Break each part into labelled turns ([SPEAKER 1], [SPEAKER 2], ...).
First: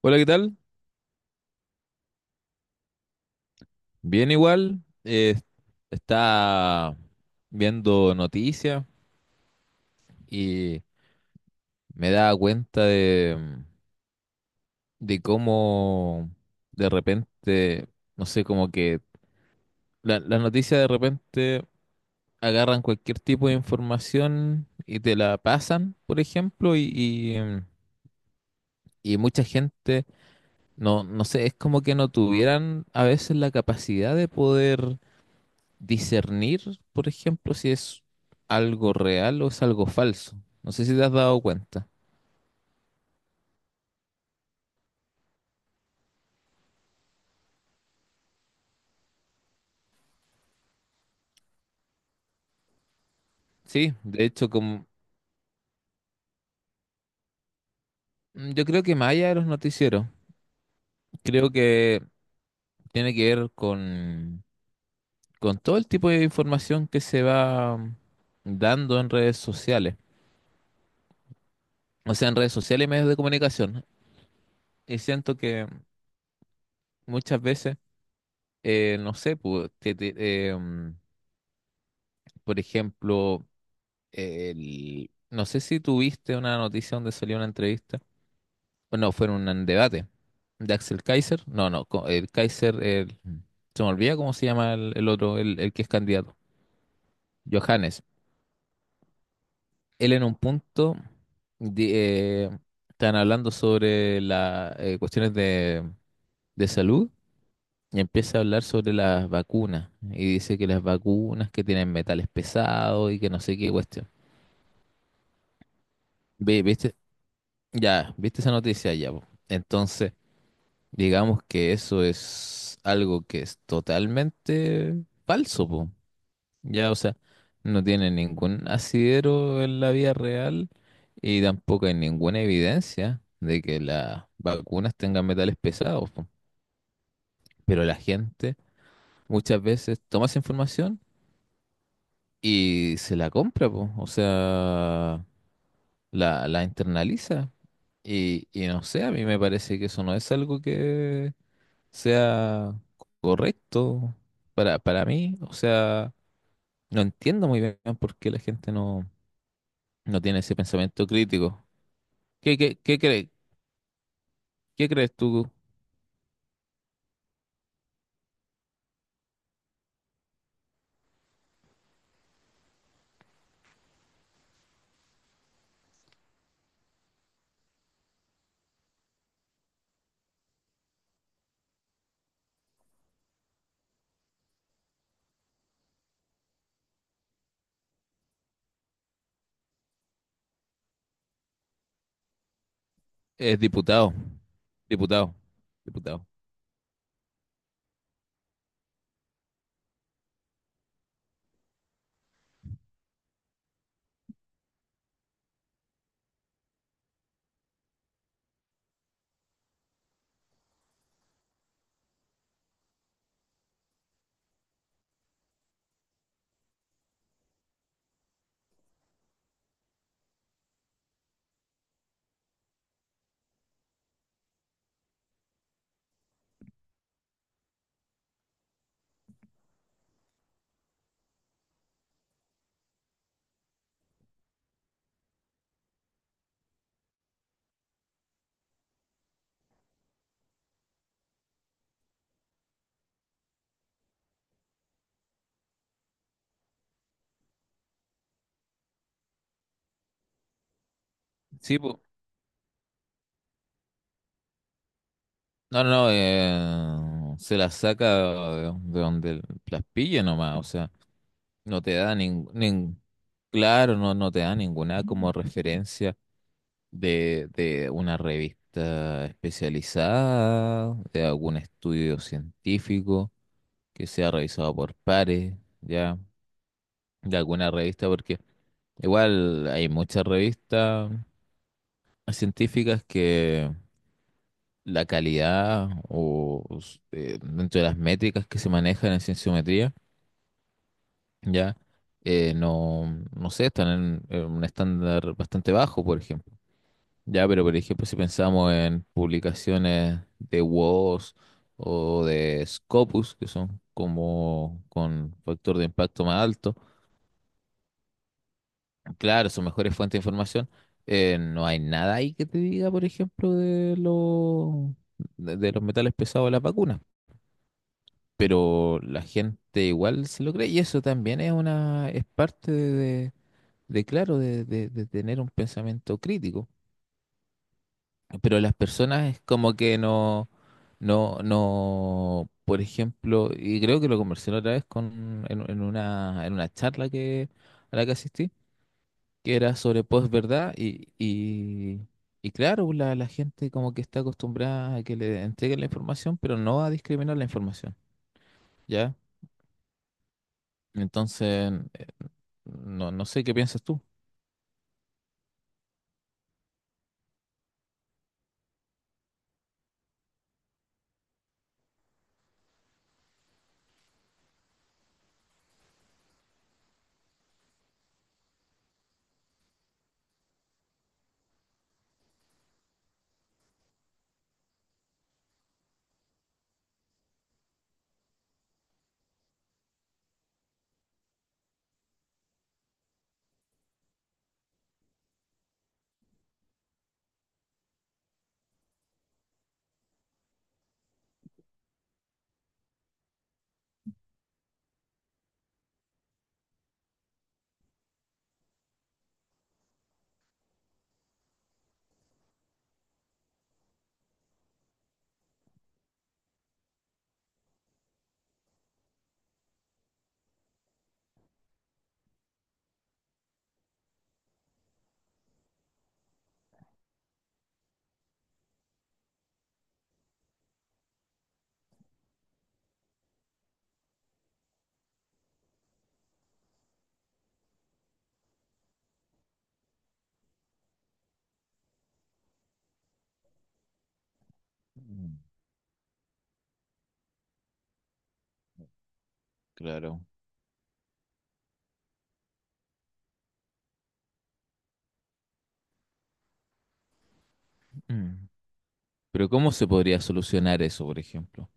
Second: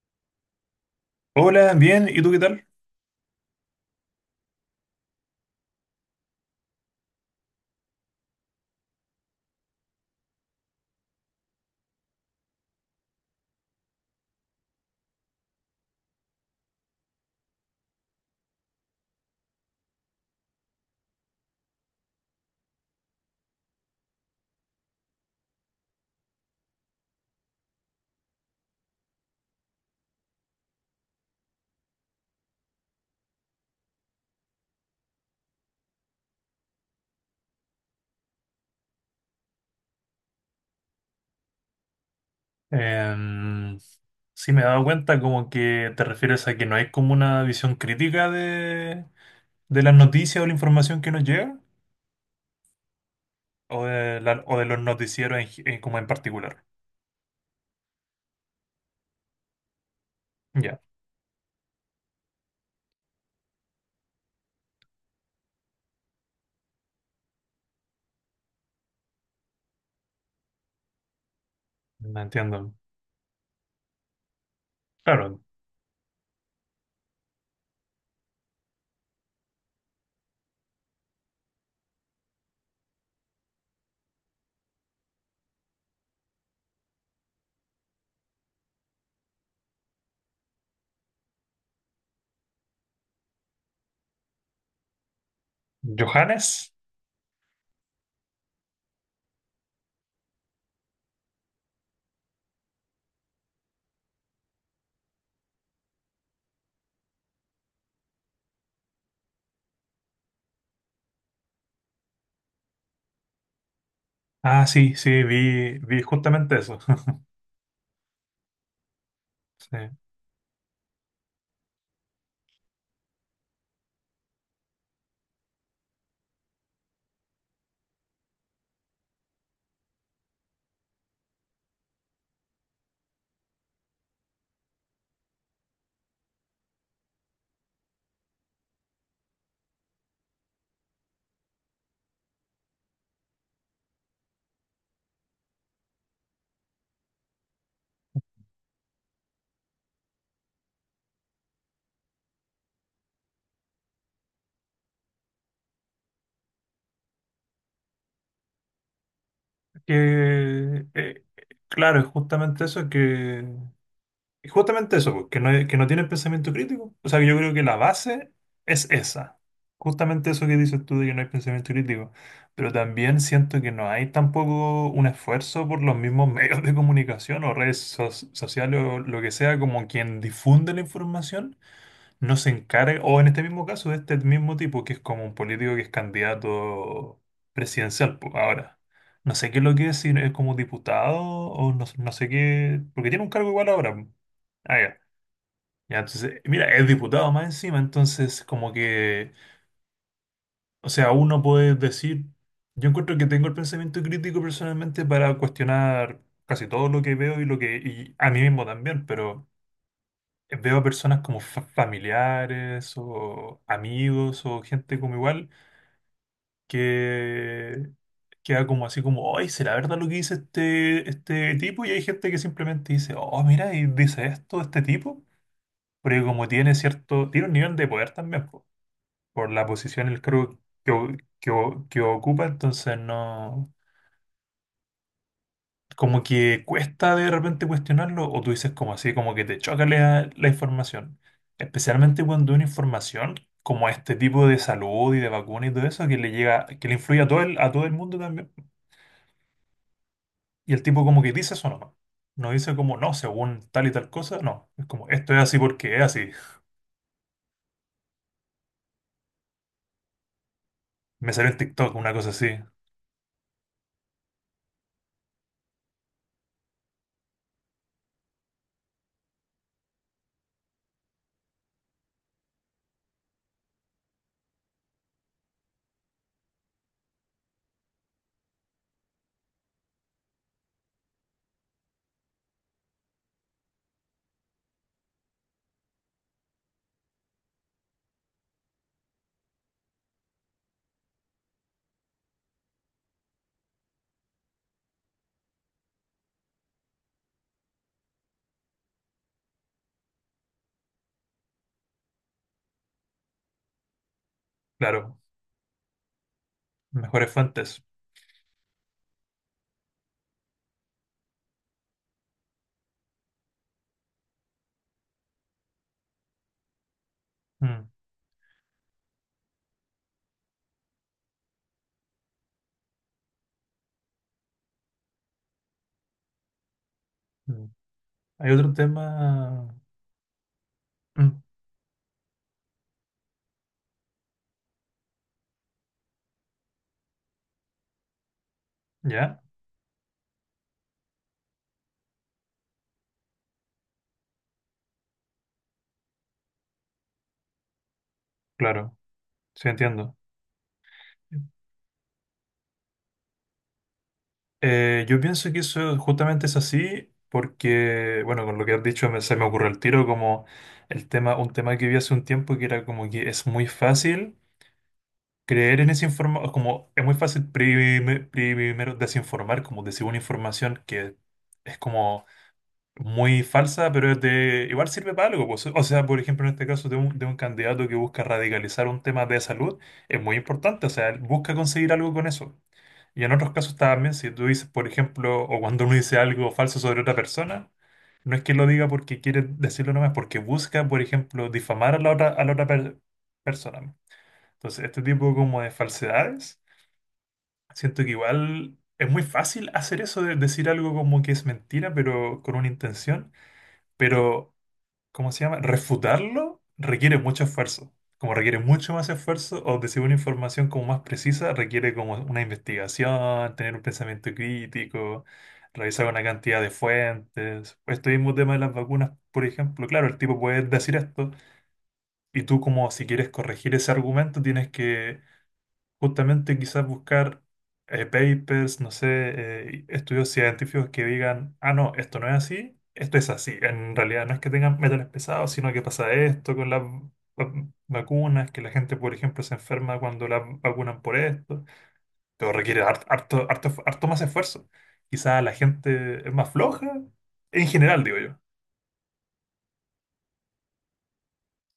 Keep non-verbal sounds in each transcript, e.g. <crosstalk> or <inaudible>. [SPEAKER 1] Hola, ¿qué tal?
[SPEAKER 2] Hola, bien, ¿y tú qué tal?
[SPEAKER 1] Bien igual. Está viendo noticias y me da cuenta de cómo de repente, no sé, como que las noticias de repente agarran cualquier tipo de información y te la pasan, por ejemplo, y y mucha gente, no sé, es como que no tuvieran a veces la capacidad de poder discernir, por ejemplo, si es algo real o es algo falso. No sé si te has dado cuenta.
[SPEAKER 2] Em, sí, me he dado cuenta como que te refieres a que no hay como una visión crítica de las noticias o la información que nos llega, o
[SPEAKER 1] Sí,
[SPEAKER 2] de,
[SPEAKER 1] de hecho,
[SPEAKER 2] o de los
[SPEAKER 1] como
[SPEAKER 2] noticieros en en como en particular.
[SPEAKER 1] mm, yo creo que más allá de los noticieros,
[SPEAKER 2] Ya,
[SPEAKER 1] creo que tiene que ver con todo el tipo de información que se va dando en redes sociales. O
[SPEAKER 2] no
[SPEAKER 1] sea, en redes
[SPEAKER 2] entiendo.
[SPEAKER 1] sociales y medios de comunicación. Y siento
[SPEAKER 2] Claro,
[SPEAKER 1] que muchas veces, no sé, eh, mm, por ejemplo, no sé si tuviste una noticia donde salió una entrevista. No, fueron un debate de Axel Kaiser. No, no, co- El Kaiser, se me olvida cómo se llama el otro, el que es candidato.
[SPEAKER 2] Johannes.
[SPEAKER 1] Johannes. Él, en un punto, di- eh, están hablando sobre las cuestiones de salud y empieza a hablar sobre las vacunas. Y dice que las vacunas que tienen metales pesados y que no sé qué cuestión.
[SPEAKER 2] Ah, sí, sí, vi justamente eso.
[SPEAKER 1] ¿Viste?
[SPEAKER 2] <laughs>
[SPEAKER 1] Ya, ¿viste esa noticia ya, po?
[SPEAKER 2] Sí.
[SPEAKER 1] Entonces, digamos que eso es algo que es totalmente falso, po. Ya, o sea, no tiene ningún asidero en la vida real y tampoco hay ninguna evidencia de que las vacunas tengan metales pesados, po. Pero la gente muchas veces toma esa información y se la compra, po. O sea, la internaliza. Y no sé, a mí me parece que eso no es algo que sea correcto para mí. O sea, no entiendo muy bien por qué la gente no, no tiene ese
[SPEAKER 2] Que,
[SPEAKER 1] pensamiento crítico.
[SPEAKER 2] claro, es
[SPEAKER 1] ¿Qué,
[SPEAKER 2] justamente
[SPEAKER 1] qué,
[SPEAKER 2] eso
[SPEAKER 1] qué crees?
[SPEAKER 2] que... Y
[SPEAKER 1] ¿Qué
[SPEAKER 2] justamente eso,
[SPEAKER 1] crees
[SPEAKER 2] pues,
[SPEAKER 1] tú?
[SPEAKER 2] que no tienen pensamiento crítico. O sea, que yo creo que la base es esa. Justamente eso que dices tú de que no hay pensamiento crítico. Pero también siento que no hay tampoco un esfuerzo por los mismos <laughs> medios de comunicación o redes sociales o lo que sea, como quien difunde la información no se encarga, o en este mismo caso, de este mismo tipo, que es como un político que es candidato presidencial, po, ahora. No sé qué es lo que es, si es como diputado o no, no sé qué, porque tiene un cargo
[SPEAKER 1] Es
[SPEAKER 2] igual ahora, po.
[SPEAKER 1] diputado.
[SPEAKER 2] Ah, ya.
[SPEAKER 1] Diputado.
[SPEAKER 2] Ya,
[SPEAKER 1] Diputado.
[SPEAKER 2] entonces, mira, es diputado más encima, entonces como que, o sea, uno puede decir, yo encuentro que tengo el pensamiento crítico personalmente para cuestionar casi todo lo que veo y lo que, y a mí mismo también, pero veo a personas como familiares o amigos o gente como igual que queda como así como, oye, ¿será verdad lo que dice este, este tipo? Y hay gente que simplemente dice, oh, mira, y dice esto este tipo, porque como tiene cierto, tiene un nivel de poder también po, por la posición, el cargo que, que, que ocupa, entonces no... como que cuesta de repente cuestionarlo o tú dices como así, como que te choca la, la información. Especialmente cuando una información como este tipo de salud y de vacuna y todo eso que le llega, que le influye a todo el mundo también. Y el tipo como que dice eso
[SPEAKER 1] Sí,
[SPEAKER 2] nomás.
[SPEAKER 1] po.
[SPEAKER 2] No dice como no, según tal y tal cosa, no. Es como esto es así
[SPEAKER 1] No, no,
[SPEAKER 2] porque es
[SPEAKER 1] no,
[SPEAKER 2] así.
[SPEAKER 1] Se la saca de donde las pille nomás. O sea,
[SPEAKER 2] Me salió en
[SPEAKER 1] no
[SPEAKER 2] TikTok
[SPEAKER 1] te
[SPEAKER 2] una
[SPEAKER 1] da
[SPEAKER 2] cosa así.
[SPEAKER 1] ningún... Claro, no te da ninguna como referencia de una revista especializada, de algún estudio científico que sea revisado por pares, ya, de alguna revista, porque igual hay muchas revistas científicas que la calidad dentro de las métricas que se manejan en cienciometría, ya, eh, no, no sé, están en un estándar bastante bajo, por ejemplo. Ya, pero por ejemplo, si pensamos en publicaciones de WoS o de Scopus, que son como
[SPEAKER 2] Claro,
[SPEAKER 1] con factor de impacto más alto,
[SPEAKER 2] mejores fuentes.
[SPEAKER 1] claro, son mejores fuentes de información. No hay nada ahí que te diga, por ejemplo, de los de los metales pesados de las vacunas,
[SPEAKER 2] Mm,
[SPEAKER 1] pero la gente igual se lo cree y eso también es una es parte de- claro, de tener un pensamiento crítico.
[SPEAKER 2] mm. Hay
[SPEAKER 1] Pero las
[SPEAKER 2] otro
[SPEAKER 1] personas es
[SPEAKER 2] tema.
[SPEAKER 1] como que
[SPEAKER 2] Mm,
[SPEAKER 1] no, por ejemplo, y creo que lo conversé la otra vez en una charla a la que asistí,
[SPEAKER 2] ¿ya?
[SPEAKER 1] que era sobre posverdad y claro, la gente como que está acostumbrada a que le entreguen la información, pero no a discriminar la información,
[SPEAKER 2] Claro,
[SPEAKER 1] ¿ya?
[SPEAKER 2] sí entiendo.
[SPEAKER 1] Entonces, no, no sé qué piensas tú.
[SPEAKER 2] Yo pienso que eso justamente es así porque, bueno, con lo que has dicho se me ocurrió el tiro como el tema, un tema que vi hace un tiempo que era como que es muy fácil creer en esa información, como es muy fácil primero desinformar, como decir una información que es como muy falsa, pero es de, igual sirve para algo, pues. O sea, por ejemplo, en este caso de un candidato que busca radicalizar un tema de salud, es muy importante, o sea, él busca conseguir algo con eso. Y en otros casos también, si tú dices, por ejemplo, o cuando uno dice algo falso sobre otra persona, no es que lo diga porque quiere decirlo nomás, porque busca, por ejemplo, difamar a la otra persona. Entonces, este tipo como de falsedades, siento que igual es muy fácil hacer eso de decir algo como que es mentira, pero con una intención. Pero ¿cómo se llama? Refutarlo requiere mucho esfuerzo. Como requiere mucho más esfuerzo o decir una información como más precisa, requiere como una investigación, tener un pensamiento crítico, revisar una cantidad de fuentes. Este mismo tema de las vacunas, por ejemplo, claro, el tipo puede decir esto y tú como si quieres corregir ese argumento tienes que justamente quizás buscar papers, no sé, estudios científicos que digan, ah, no, esto no es así, esto es así. En realidad no es que tengan metales
[SPEAKER 1] Mm.
[SPEAKER 2] pesados, sino que pasa esto con las vacunas, que la gente, por ejemplo, se enferma
[SPEAKER 1] Claro.
[SPEAKER 2] cuando la vacunan por esto, pero requiere harto, harto, harto más esfuerzo. Quizás la gente es más floja, en general, digo yo.
[SPEAKER 1] Mm. Pero ¿cómo se podría solucionar eso, por ejemplo?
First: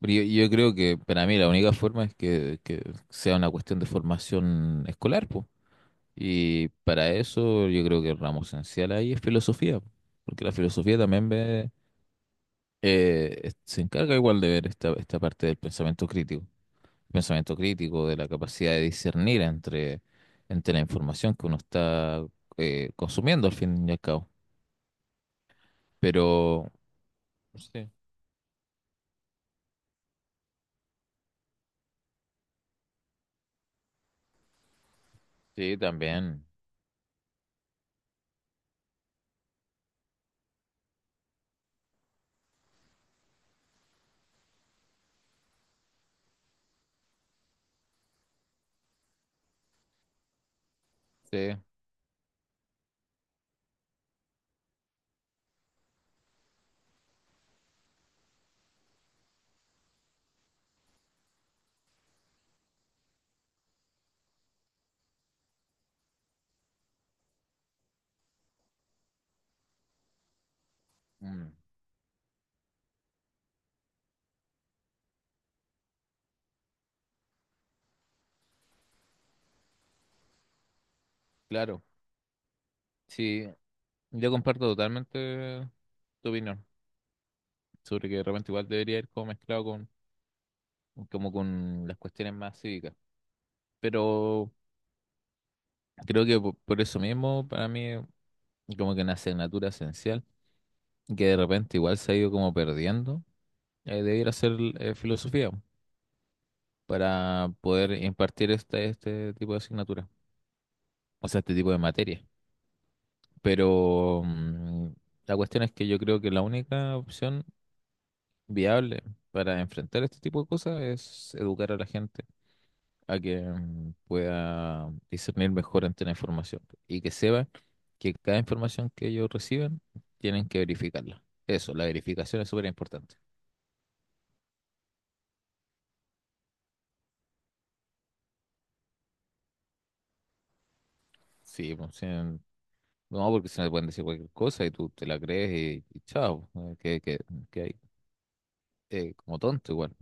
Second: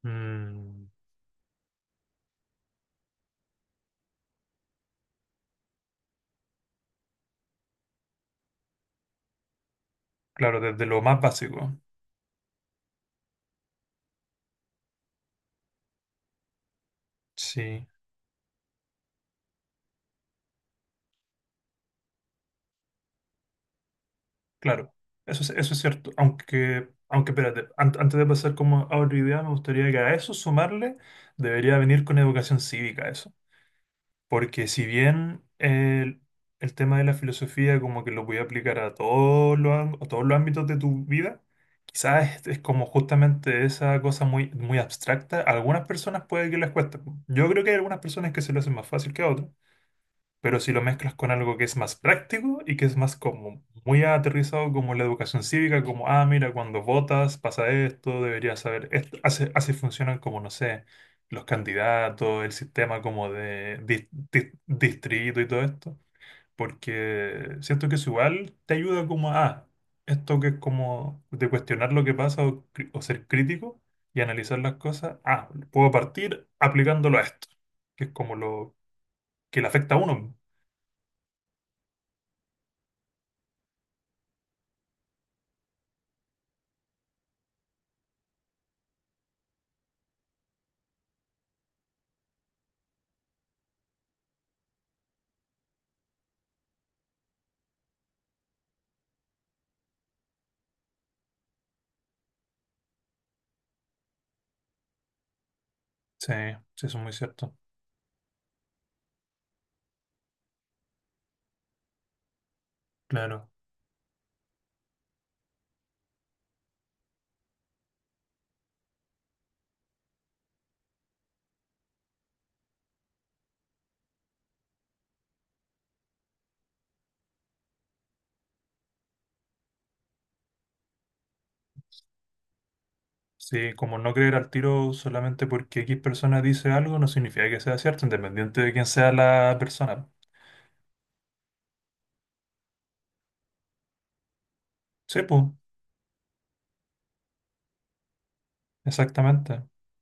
[SPEAKER 1] Yo creo
[SPEAKER 2] Mm,
[SPEAKER 1] que para mí la única forma es que sea una cuestión de formación escolar, pues. Y para eso yo creo que el ramo esencial ahí es filosofía, po. Porque la
[SPEAKER 2] claro, desde
[SPEAKER 1] filosofía
[SPEAKER 2] lo más
[SPEAKER 1] también ve,
[SPEAKER 2] básico,
[SPEAKER 1] se encarga igual de ver esta parte del pensamiento
[SPEAKER 2] sí.
[SPEAKER 1] crítico, de la capacidad de discernir entre, entre la información que uno está consumiendo al fin y al cabo.
[SPEAKER 2] Claro, eso es cierto.
[SPEAKER 1] Pero
[SPEAKER 2] Aunque, aunque espérate,
[SPEAKER 1] sí,
[SPEAKER 2] antes de pasar como a otra idea, me gustaría que a eso sumarle debería venir con educación cívica eso. Porque si bien
[SPEAKER 1] sí, también,
[SPEAKER 2] el tema de la filosofía como que lo voy a aplicar a todos los, a todos los ámbitos de tu vida, quizás es como justamente esa cosa muy, muy abstracta. A algunas personas puede que les cueste. Yo creo que hay algunas personas que se lo hacen más fácil que a otras. Pero si lo mezclas con
[SPEAKER 1] sí,
[SPEAKER 2] algo que es más práctico y que es más como muy aterrizado como la educación cívica, como, ah, mira, cuando votas pasa esto, deberías saber esto, así, así funcionan como, no sé, los candidatos, el sistema como de distrito y todo esto, porque siento que eso igual te ayuda como a, ah, esto que es como de
[SPEAKER 1] mm,
[SPEAKER 2] cuestionar lo que pasa o, o ser crítico y analizar las cosas, ah, puedo partir aplicándolo a esto, que es como lo que le afecta a uno.
[SPEAKER 1] claro. Sí, yo comparto totalmente tu opinión sobre que de repente igual debería ir como mezclado con, como con las cuestiones más cívicas. Pero creo que eso mismo, para mí, como que una asignatura esencial, que de repente igual se ha ido como perdiendo, debiera ser filosofía
[SPEAKER 2] Sí, sí, eso es muy
[SPEAKER 1] para
[SPEAKER 2] cierto.
[SPEAKER 1] poder impartir este tipo de asignatura, o sea, este tipo de materia.
[SPEAKER 2] Claro.
[SPEAKER 1] Pero mm, la cuestión es que yo creo que la única opción viable para enfrentar este tipo de cosas es educar a la gente a que pueda discernir mejor ante la información y que sepan que cada información que ellos reciben tienen que verificarla. Eso, la verificación es súper importante.
[SPEAKER 2] Sí, como no creer al tiro solamente porque X persona dice algo no significa que sea cierto, independiente de quién sea la persona.
[SPEAKER 1] Sí, pues, sí, no, porque se le pueden decir cualquier cosa y tú te la
[SPEAKER 2] Sí, pues,
[SPEAKER 1] crees y chao, que hay, como
[SPEAKER 2] exactamente.
[SPEAKER 1] tonto igual.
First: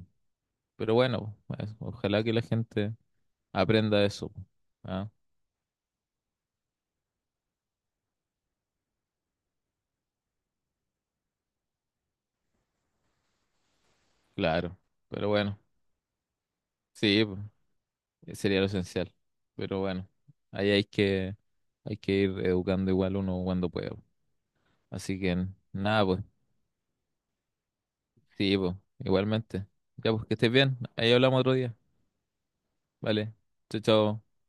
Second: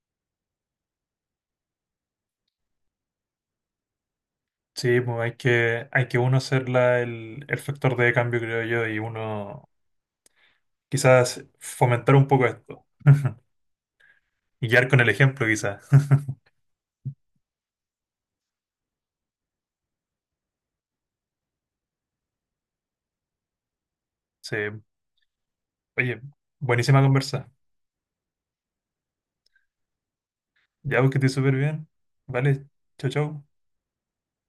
[SPEAKER 1] Pero bueno, pues, ojalá que la gente aprenda eso, pues.
[SPEAKER 2] Sí,
[SPEAKER 1] ¿Ah?
[SPEAKER 2] pues hay que uno ser el factor de cambio, creo yo, y uno quizás fomentar un poco esto. Y
[SPEAKER 1] Claro,
[SPEAKER 2] guiar con el
[SPEAKER 1] pero
[SPEAKER 2] ejemplo,
[SPEAKER 1] bueno,
[SPEAKER 2] quizás. <laughs>
[SPEAKER 1] sí, pues. Sería lo esencial. Pero bueno, ahí hay que, hay que ir educando igual uno cuando pueda.
[SPEAKER 2] Sí.
[SPEAKER 1] Así que nada,
[SPEAKER 2] Oye,
[SPEAKER 1] pues.
[SPEAKER 2] buenísima conversa.
[SPEAKER 1] Sí, pues. Igualmente. Ya, pues que estés bien.
[SPEAKER 2] Ya, pues
[SPEAKER 1] Ahí
[SPEAKER 2] que te
[SPEAKER 1] hablamos otro
[SPEAKER 2] súper
[SPEAKER 1] día.
[SPEAKER 2] bien. Vale, chau,
[SPEAKER 1] Vale.
[SPEAKER 2] chau.
[SPEAKER 1] Chao, chao.